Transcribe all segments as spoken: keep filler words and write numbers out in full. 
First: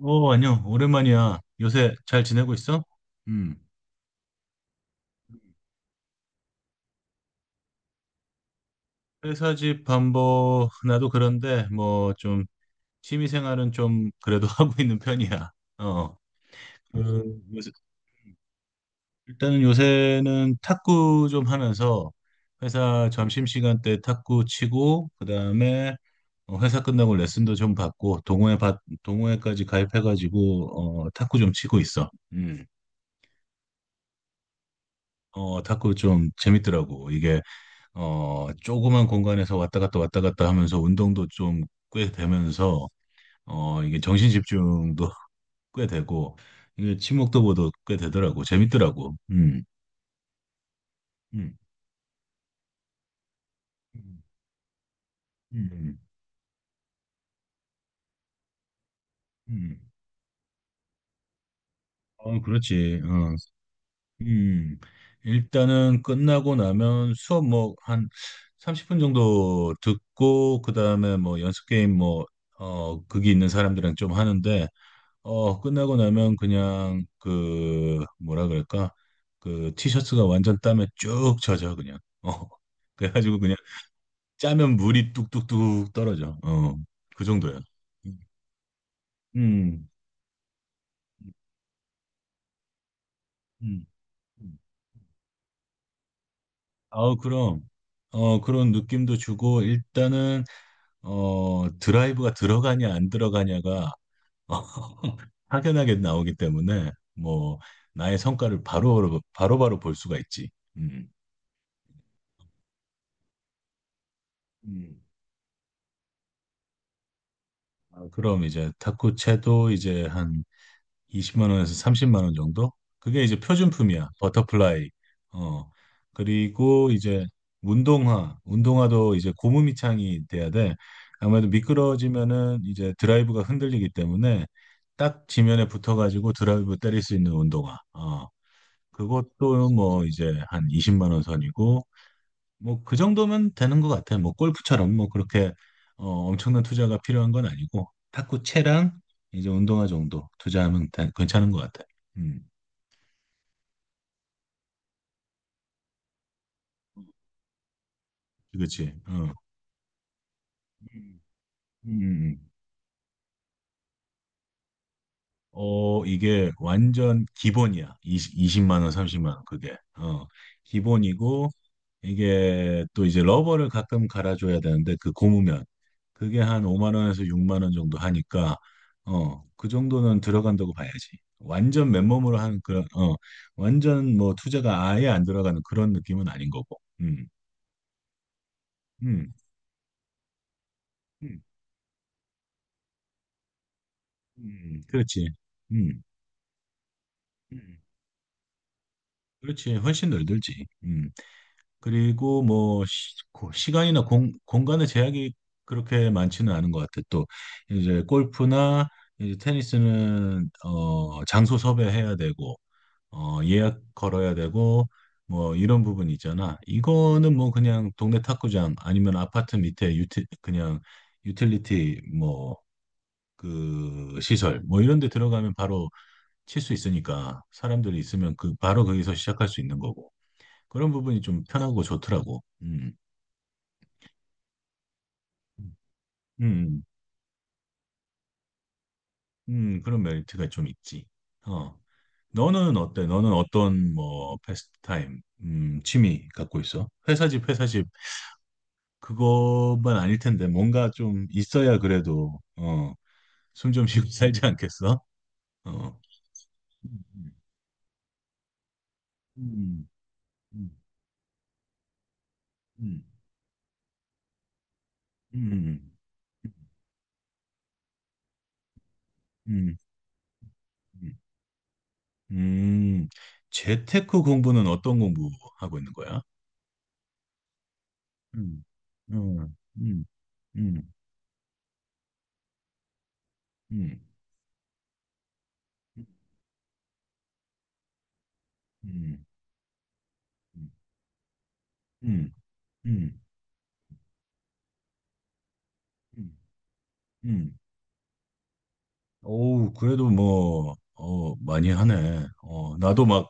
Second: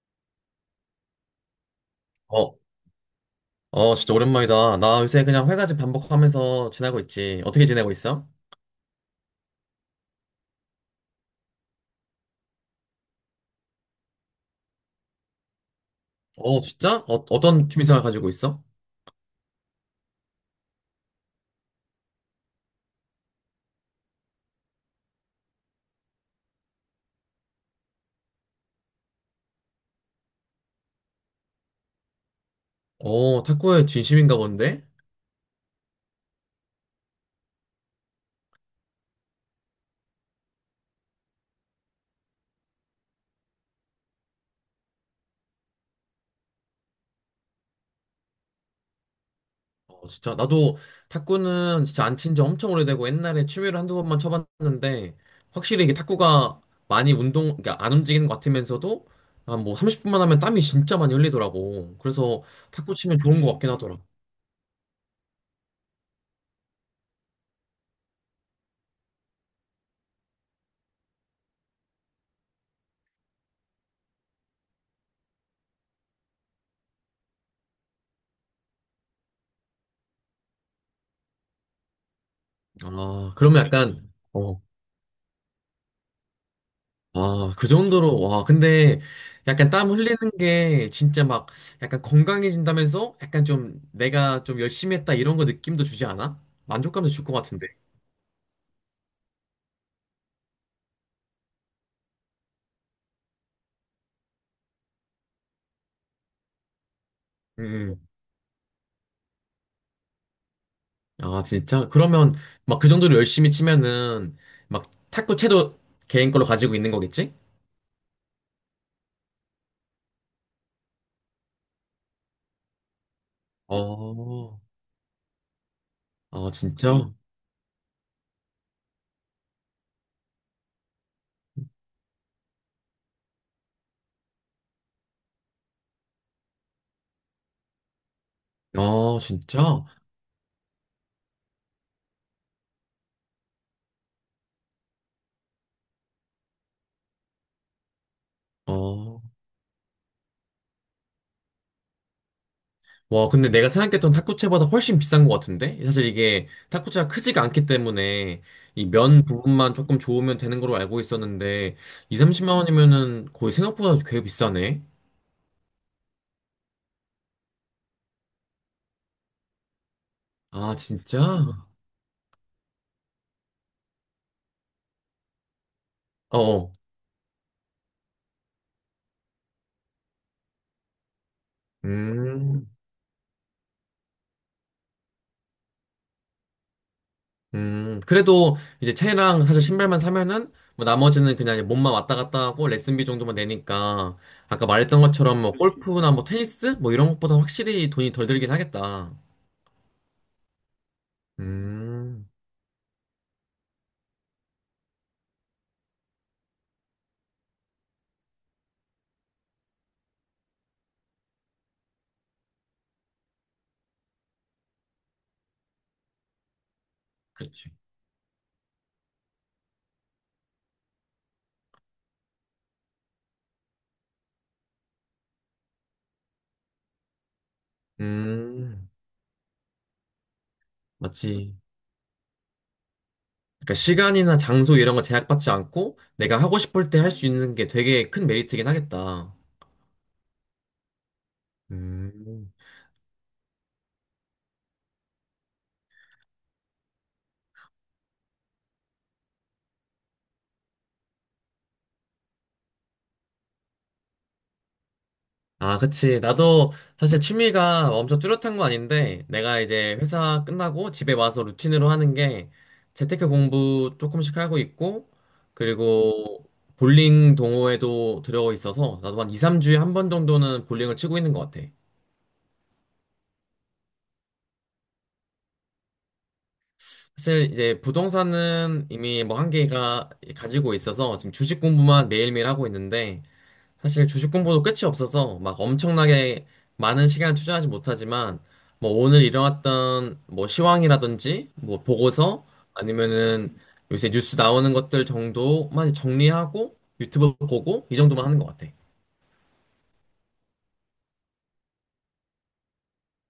어, 안녕. 오랜만이야. 요새 잘 지내고 어, 있어? 음. 어, 진짜 오랜만이다. 나 요새 그냥 회사 집 반복하면서 지내고 있지. 어떻게 지내고 있어? 회사 집 반보 나도 그런데 뭐 좀 취미 생활은 좀 그래도 하고 있는 편이야. 어. 어, 진짜? 어, 그 어떤 요새- 취미생활 가지고 있어? 일단은 요새는 탁구 좀 하면서 회사 점심시간 때 탁구 치고 그다음에 어, 회사 끝나고 레슨도 좀 받고 동호회 받 동호회까지 가입해 가지고 어 탁구 좀 치고 있어. 음. 어, 탁구에 진심인가 본데? 어 탁구 좀 재밌더라고. 이게 어, 조그만 공간에서 왔다 갔다 왔다 갔다 하면서 운동도 좀 꽤 되면서, 어, 이게 정신 집중도 꽤 되고, 이게 친목도 보도 꽤 되더라고. 재밌더라고. 음, 어, 진짜. 나도 음, 탁구는 진짜 안 친지 엄청 오래되고 옛날에 취미로 한두 번만 음, 쳐봤는데 확실히 이게 음, 탁구가 많이 운동, 그러니까 안 움직이는 것 같으면서도 한 뭐 음. 삼십 분만 하면 땀이 진짜 많이 흘리더라고. 어, 그래서 탁구 그렇지. 어, 치면 음. 좋은 것 같긴 하더라. 음. 일단은 끝나고 나면 수업 뭐 한 삼십 분 정도 듣고, 그 다음에 뭐 연습 게임 뭐, 어, 극이 있는 사람들이랑 좀 하는데, 어, 끝나고 나면 그냥 그 뭐라 그럴까? 그 티셔츠가 완전 땀에 쭉 젖어 그냥. 어. 아, 그래가지고 그냥 그러면 약간, 어, 짜면 물이 뚝뚝뚝 떨어져. 어. 그 아, 정도야. 그 음. 정도로, 와, 근데 약간 음. 땀 흘리는 게 진짜 막 약간 건강해진다면서 약간 좀 음. 내가 음. 좀 열심히 했다 이런 거 느낌도 주지 않아? 만족감도 아우 줄 것 그럼 같은데. 어 그런 느낌도 주고 일단은 어 드라이브가 들어가냐 안 들어가냐가 확연하게 나오기 때문에 뭐 음. 음. 나의 성과를 바로 바로 바로 볼 수가 있지. 아, 진짜? 그러면 막 그 정도로 열심히 치면은 막 음. 탁구채도 개인 걸로 가지고 있는 거겠지? 아, 그럼 이제 탁구채도 이제 한 이십만 원에서 삼십만 원 정도? 그게 이제 표준품이야. 어, 버터플라이. 어. 아, 그리고 진짜? 이제 운동화. 운동화도 이제 고무 밑창이 돼야 돼. 아무래도 미끄러지면은 이제 드라이브가 흔들리기 때문에 딱 지면에 붙어가지고 드라이브 때릴 수 있는 운동화. 어. 아, 그것도 진짜? 뭐 이제 한 이십만 원 선이고 뭐 그 정도면 되는 것 같아요. 뭐 골프처럼 뭐 그렇게 어, 엄청난 투자가 필요한 건 아니고 탁구 채랑 어. 이제 운동화 정도 투자하면 다- 괜찮은 것 같아요. 음, 와, 근데 내가 생각했던 탁구채보다 훨씬 비싼 것 같은데? 사실 이게 탁구채가 크지가 않기 때문에 이 그렇지. 면 어. 부분만 조금 좋으면 되는 걸로 알고 음, 있었는데 음, 이, 음. 삼십만 원이면은 거의 생각보다 꽤 비싸네. 어, 이게 완전 기본이야. 이십, 이십만 원, 삼십만 원 그게. 어, 아, 진짜? 기본이고 이게 또 이제 러버를 가끔 갈아줘야 되는데 그 고무면 어. 그게 한 어. 오만 원에서 육만 원 정도 하니까 어 그 정도는 들어간다고 봐야지 완전 맨몸으로 하는 음. 그런 어 완전 뭐 투자가 아예 안 들어가는 그런 느낌은 아닌 거고 음 음. 그래도 이제 음, 채랑 사실 신발만 사면은 뭐 나머지는 음, 그냥 몸만 왔다 갔다 하고 레슨비 정도만 내니까 음, 아까 음. 말했던 그렇지 것처럼 뭐 음, 골프나 뭐 테니스 뭐 이런 것보다 음. 확실히 돈이 덜 들긴 하겠다. 그렇지 훨씬 덜 들지 음. 그리고 뭐 시, 고- 시간이나 공, 공간의 제약이 그렇게 많지는 않은 것 같아. 또 이제 골프나 이제 테니스는 어, 장소 섭외해야 되고 어, 예약 걸어야 되고 뭐 이런 부분 있잖아. 이거는 뭐 그치. 그냥 동네 탁구장 아니면 아파트 밑에 유티, 그냥 유틸리티 뭐 그 시설 뭐 이런 데 들어가면 바로 칠 수 있으니까 사람들이 있으면 그 바로 음. 거기서 시작할 수 있는 거고 그런 부분이 좀 맞지. 편하고 좋더라고. 음. 그러니까 시간이나 장소 이런 거 제약받지 음, 않고 내가 하고 음, 싶을 때 할 수 있는 게 되게 큰 메리트긴 하겠다. 음, 그런 메리트가 좀 있지. 어, 음. 너는 어때? 너는 어떤 뭐 패스트타임, 음, 취미 갖고 있어? 회사 집, 회사 집 그것만 아닐 텐데 뭔가 좀 있어야 그래도 어, 숨 좀 쉬고 살지 않겠어? 아, 어, 그치. 나도 사실 음, 취미가 엄청 뚜렷한 건 아닌데 내가 음, 이제 회사 음, 끝나고 집에 와서 루틴으로 하는 게 음, 재테크 공부 조금씩 하고 있고 음, 그리고 볼링 동호회도 들어가 있어서 나도 한 이, 음, 삼 주에 한 번 정도는 볼링을 치고 음, 있는 것 같아. 음. 재테크 공부는 어떤 공부 하고 있는 거야? 사실 이제 음, 부동산은 이미 뭐 음, 음, 한계가 가지고 음, 있어서 지금 주식 공부만 매일매일 하고 있는데 음, 사실 주식 공부도 끝이 없어서 막 엄청나게 많은 시간을 투자하지 못하지만 뭐 오늘 음, 일어났던 뭐 음. 시황이라든지 뭐 음. 보고서 음, 아니면은 요새 뉴스 나오는 것들 정도만 음, 정리하고 유튜브 음. 보고 이 정도만 하는 것 같아. 오우 그래도 뭐, 어, 많이 하네. 어, 나도 막,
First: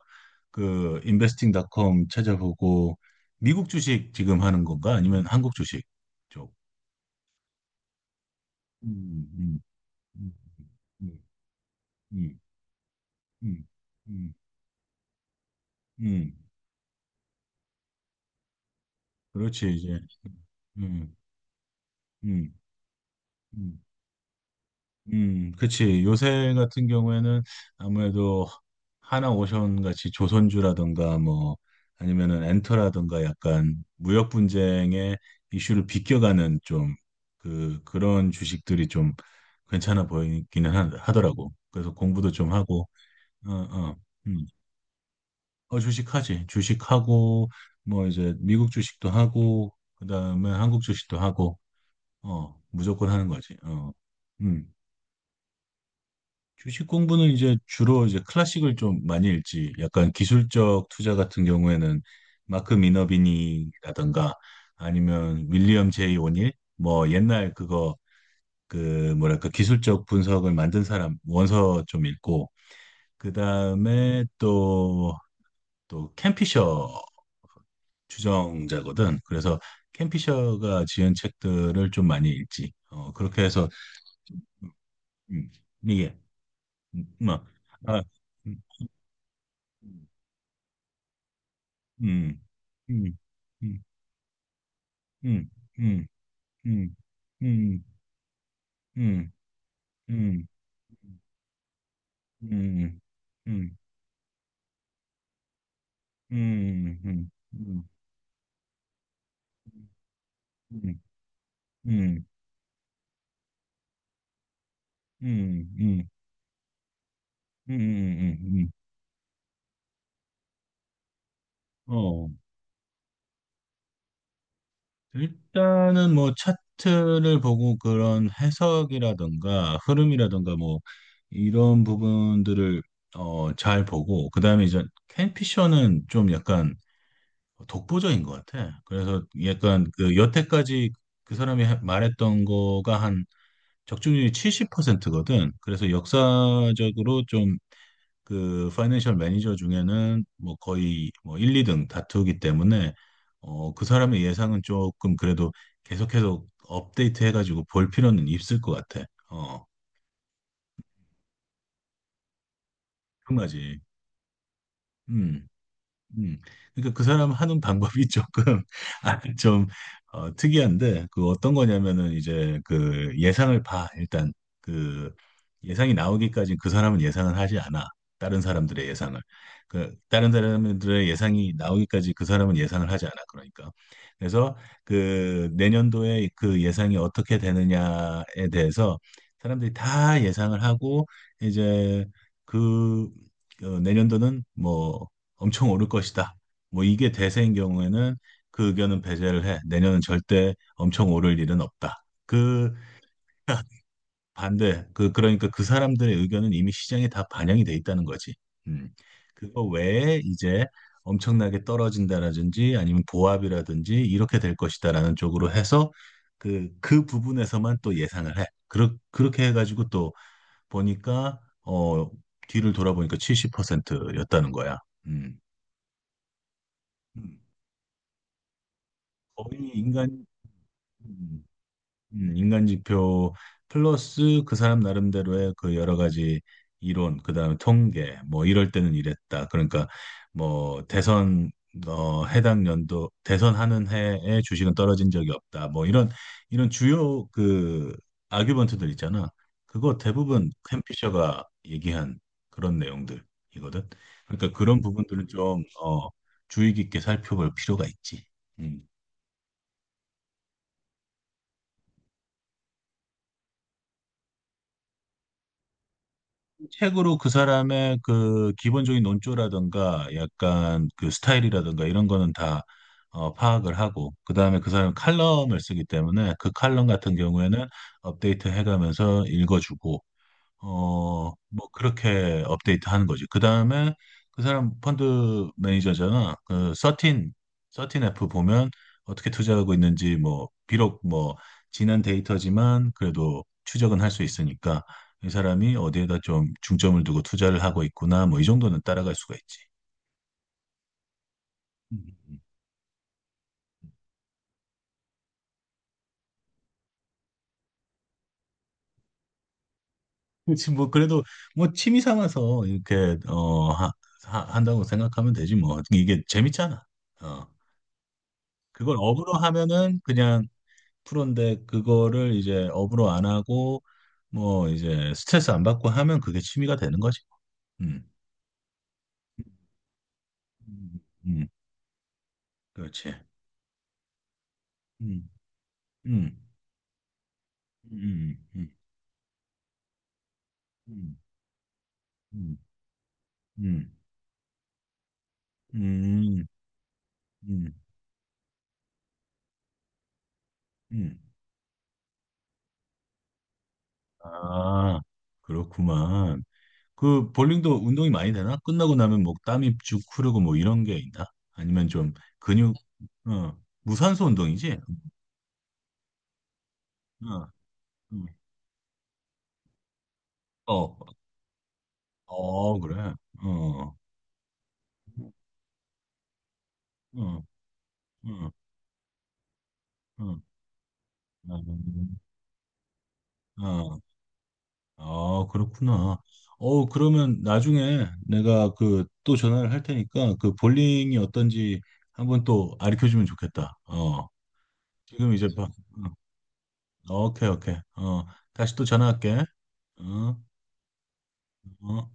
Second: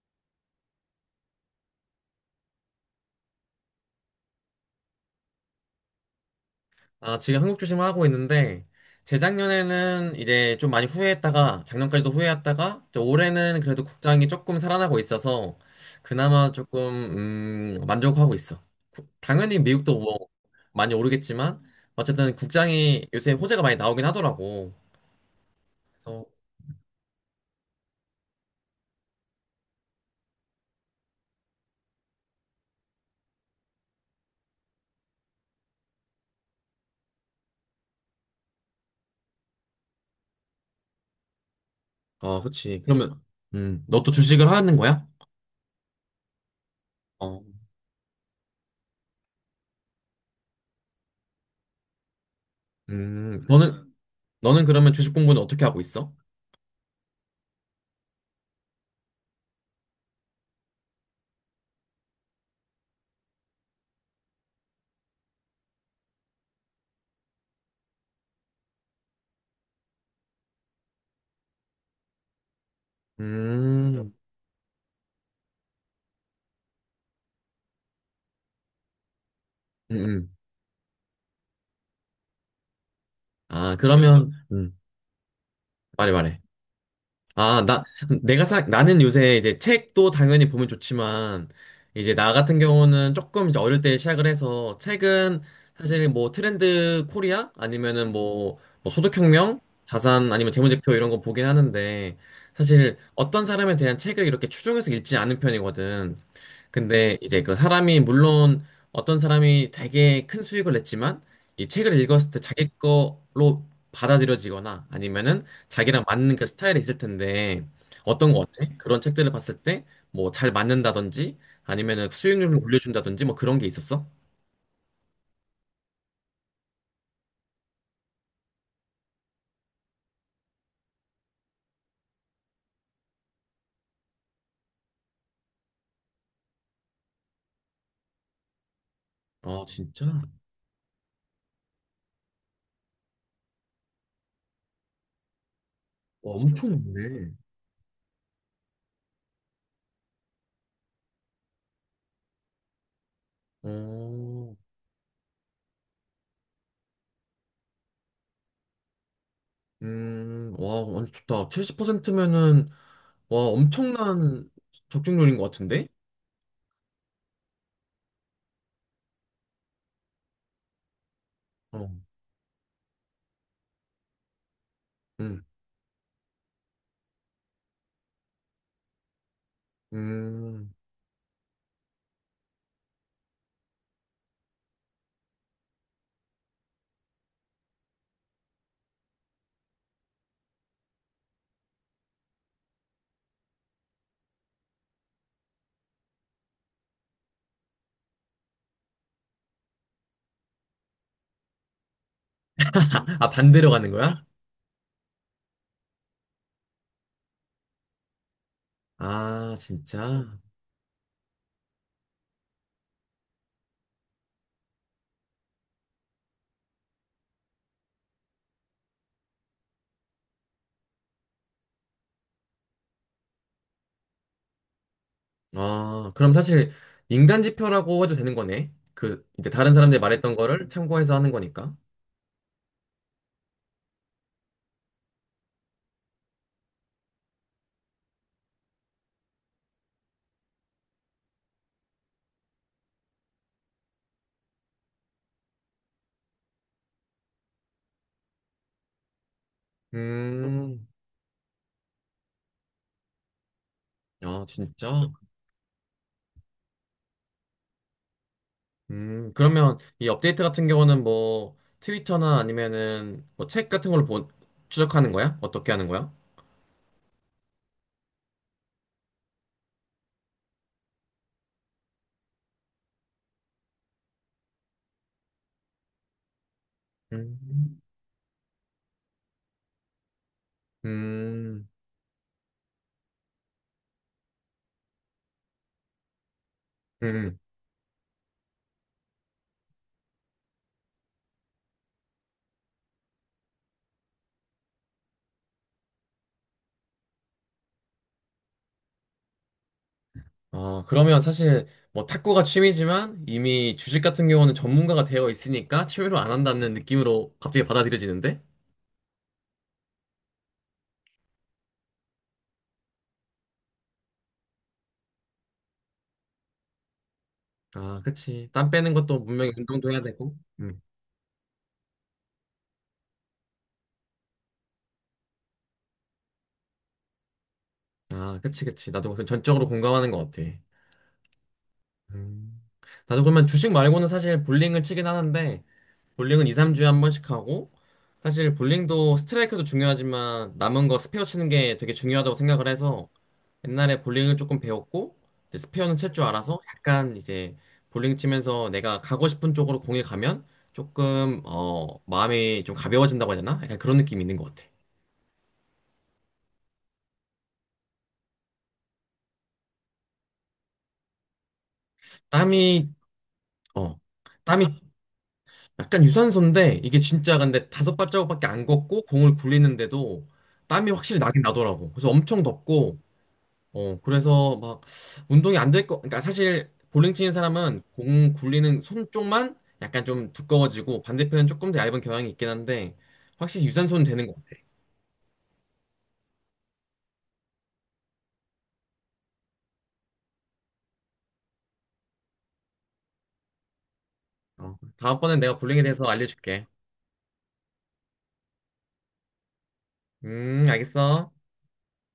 그, 인베스팅 닷컴 찾아보고, 미국 주식 지금 하는 건가? 아니면 한국 주식 쪽? 아, 지금 한국 주식만 하고 있는데, 음, 음, 재작년에는 음, 이제 좀 많이 음, 후회했다가, 작년까지도 음, 후회했다가, 이제 올해는 음, 그래도 국장이 음, 조금 살아나고 있어서, 음. 그나마 조금, 음, 만족하고 있어. 구- 당연히 그렇지, 이제. 미국도 뭐, 많이 음, 오르겠지만, 어쨌든 음, 국장이 요새 호재가 많이 음. 나오긴 하더라고. 음, 그치. 그래서, 요새 같은 경우에는 아무래도 하나오션 같이 조선주라든가 뭐 아니면은 엔터라든가 약간 무역 분쟁의 이슈를 비껴가는 좀 그, 그런 주식들이 좀 괜찮아 보이기는 하, 하더라고. 그래서 공부도 어, 좀 그치. 하고, 그러면, 어, 음, 어, 너 또 음. 주식을 하는 거야? 어, 주식하지. 주식하고, 어. 뭐 이제 미국 주식도 하고, 그 다음에 한국 주식도 하고, 어, 무조건 하는 음, 거지. 어, 너는, 너는 음. 그러면 주식 공부는 어떻게 하고 있어? 주식 공부는 이제 주로 이제 클래식을 좀 많이 읽지. 약간 기술적 투자 같은 경우에는 마크 미너비니라든가 아니면 윌리엄 제이 오닐 뭐 옛날 그거 그 뭐랄까 기술적 분석을 만든 사람 원서 좀 읽고 음, 그다음에 또 또 캠피셔 주정자거든. 그래서 음, 음. 캠피셔가 지은 책들을 좀 많이 읽지. 어, 그렇게 해서 아, 그러면, 음, 음, 말해, 이게 말해. 음, 뭐, 아, 나, 아, 내가 음. 사, 나는 요새 이제 책도 당연히 보면 좋지만, 이제 나 음, 같은 음, 경우는 조금 이제 어릴 음, 때 시작을 해서, 책은 음, 음, 사실 뭐 음, 트렌드 코리아? 음, 아니면은 뭐, 뭐 음, 소득혁명? 자산 음, 아니면 재무제표 이런 거 보긴 하는데, 음, 사실 음, 어떤 음, 사람에 대한 책을 이렇게 추종해서 읽지 않은 편이거든. 음, 음, 근데 음, 이제 그 사람이 물론 어떤 사람이 되게 큰 수익을 음, 냈지만 이 책을 읽었을 때 자기 거로 받아들여지거나 아니면은 자기랑 음, 맞는 그 스타일이 있을 텐데 음, 어떤 거 음. 음. 어때? 그런 책들을 봤을 때 뭐 잘 맞는다든지 아니면은 어, 수익률을 올려준다든지 뭐 그런 게 있었어? 일단은 뭐 차트를 보고 그런 해석이라든가 흐름이라든가 뭐 이런 부분들을 어, 잘 보고 그다음에 이제 캔피셔는 좀 약간 독보적인 것 같아. 그래서 아 약간 진짜? 그 와, 여태까지 그 사람이 하- 말했던 거가 한 적중률이 칠십 퍼센트거든. 그래서 엄청 역사적으로 높네. 좀 그 파이낸셜 매니저 중에는 뭐 거의 뭐 일, 이 등 다투기 때문에 어, 그 사람의 어, 예상은 조금 그래도 계속해서 업데이트 해가지고 볼 필요는 있을 것 같아. 어, 음, 와, 완전 좋다. 칠십 퍼센트면은 그런 와 거지. 엄청난 적중률인 것 같은데? 음. 그러니까 그 사람 하는 방법이 조금 아, 좀 어, 특이한데 그 어떤 어, 거냐면은 이제 그 예상을 봐. 일단 그 음, 예상이 나오기까지 그 사람은 예상을 하지 않아. 다른 사람들의 예상을. 그 다른 음. 사람들의 예상이 나오기까지 그 사람은 예상을 하지 않아. 그러니까. 그래서 그 내년도에 그 예상이 어떻게 되느냐에 대해서 사람들이 다 예상을 하고 이제 그 어, 내년도는 뭐 엄청 오를 것이다. 뭐 이게 대세인 경우에는 그 의견은 배제를 해. 내년은 절대 엄청 오를 일은 없다. 그 아, 반대로 가는 거야? 반대, 그 그러니까 그 사람들의 의견은 이미 시장에 다 반영이 돼 있다는 거지. 음. 아, 그거 외에 진짜? 이제 엄청나게 떨어진다라든지 아니면 보합이라든지 이렇게 될 것이다라는 쪽으로 해서 그, 그 부분에서만 또 예상을 해. 그렇, 그렇게 해가지고 또 보니까, 어, 뒤를 돌아보니까 칠십 퍼센트였다는 거야. 음. 아, 그럼 사실 음. 인간 지표라고 해도 되는 거네. 그, 이제 거의 다른 사람들이 인간 말했던 거를 참고해서 하는 음, 거니까. 음, 인간 지표 플러스 그 사람 나름대로의 그 여러 가지 이론, 그다음에 통계, 뭐 이럴 때는 이랬다. 그러니까 뭐 대선 어 해당 연도 대선하는 해에 주식은 떨어진 적이 없다. 뭐 이런 이런 주요 그 아규먼트들 있잖아. 그거 대부분 음, 캠피셔가 얘기한 그런 내용들이거든. 아, 그러니까 그런 진짜? 부분들은 좀 어 주의 깊게 살펴볼 필요가 있지. 음. 음, 그러면 이 업데이트 같은 경우는 뭐 트위터나 아니면은 뭐 책 같은 걸로 보, 추적하는 거야? 어떻게 하는 거야? 책으로 그 사람의 그 기본적인 논조라든가 약간 그 스타일이라든가 이런 거는 다 어, 파악을 하고 그다음에 그 사람은 칼럼을 쓰기 때문에 그 칼럼 같은 경우에는 음, 업데이트 해가면서 읽어주고 어, 뭐 음, 그렇게 업데이트 하는 거지. 그 다음에 그 사람 펀드 매니저잖아. 그 십삼 음. 십삼 에프 보면 어떻게 투자하고 있는지 뭐 비록 뭐 지난 데이터지만 그래도 추적은 할 수 있으니까 이 사람이 어디에다 좀 중점을 두고 투자를 하고 있구나 뭐 이 정도는 따라갈 수가 있지. 어, 그러면 사실 뭐 음. 탁구가 취미지만 이미 주식 같은 경우는 전문가가 되어 있으니까 취미로 안 한다는 느낌으로 갑자기 받아들여지는데? 그렇지 뭐 그래도 뭐 취미 삼아서 이렇게 어 하, 하- 한다고 생각하면 되지 뭐 이게 재밌잖아. 어 아, 그치. 땀 빼는 그걸 것도 업으로 분명히 운동도 하면은 해야 되고. 그냥 음. 프로인데 그거를 이제 업으로 안 하고 뭐 이제 스트레스 안 받고 하면 그게 취미가 되는 거지. 음, 아, 그치, 그치. 나도 그 전적으로 공감하는 것 같아. 음, 음, 음. 그렇지. 나도 그러면 주식 말고는 사실 볼링을 치긴 음, 하는데, 음, 볼링은 이, 삼 주에 한 번씩 하고, 음, 사실 음, 볼링도 스트라이크도 중요하지만 남은 거 음, 스페어 치는 게 되게 중요하다고 음, 생각을 해서 옛날에 볼링을 조금 배웠고 이제 음, 스페어는 칠 줄 음, 알아서 약간 이제 음, 볼링 치면서 내가 가고 싶은 쪽으로 공이 가면 음. 조금 어 마음이 좀 가벼워진다고 해야 되나? 약간 그런 느낌이 있는 것 같아. 아, 그렇구만. 그 볼링도 운동이 많이 되나? 끝나고 나면 뭐 땀이 쭉 흐르고 뭐 이런 게 있나? 아니면 좀 근육, 땀이 어, 어 무산소 운동이지? 땀이 약간 유산소인데 이게 진짜 어, 근데 다섯 음. 발자국밖에 안 걷고 공을 굴리는데도 땀이 어, 확실히 나긴 나더라고. 그래서 엄청 어, 덥고 그래. 어. 어. 어, 그래서 막 운동이 안 될 거, 그러니까 사실 볼링 치는 응, 사람은 공 응, 굴리는 손 쪽만 약간 좀 응, 두꺼워지고 반대편은 조금 더 얇은 음, 경향이 있긴 한데 확실히 아, 유산소는 되는 것 같아. 아, 그렇구나. 어, 그러면 나중에 내가 그 또 전화를 할 테니까 그 볼링이 어떤지 한번 또 가르쳐 주면 좋겠다. 어, 어, 지금 다음번엔 이제 내가 봐. 볼링에 대해서 알려줄게. 어, 오케이, 오케이. 어, 다시 또 전화할게. 어, 음, 알겠어. 어.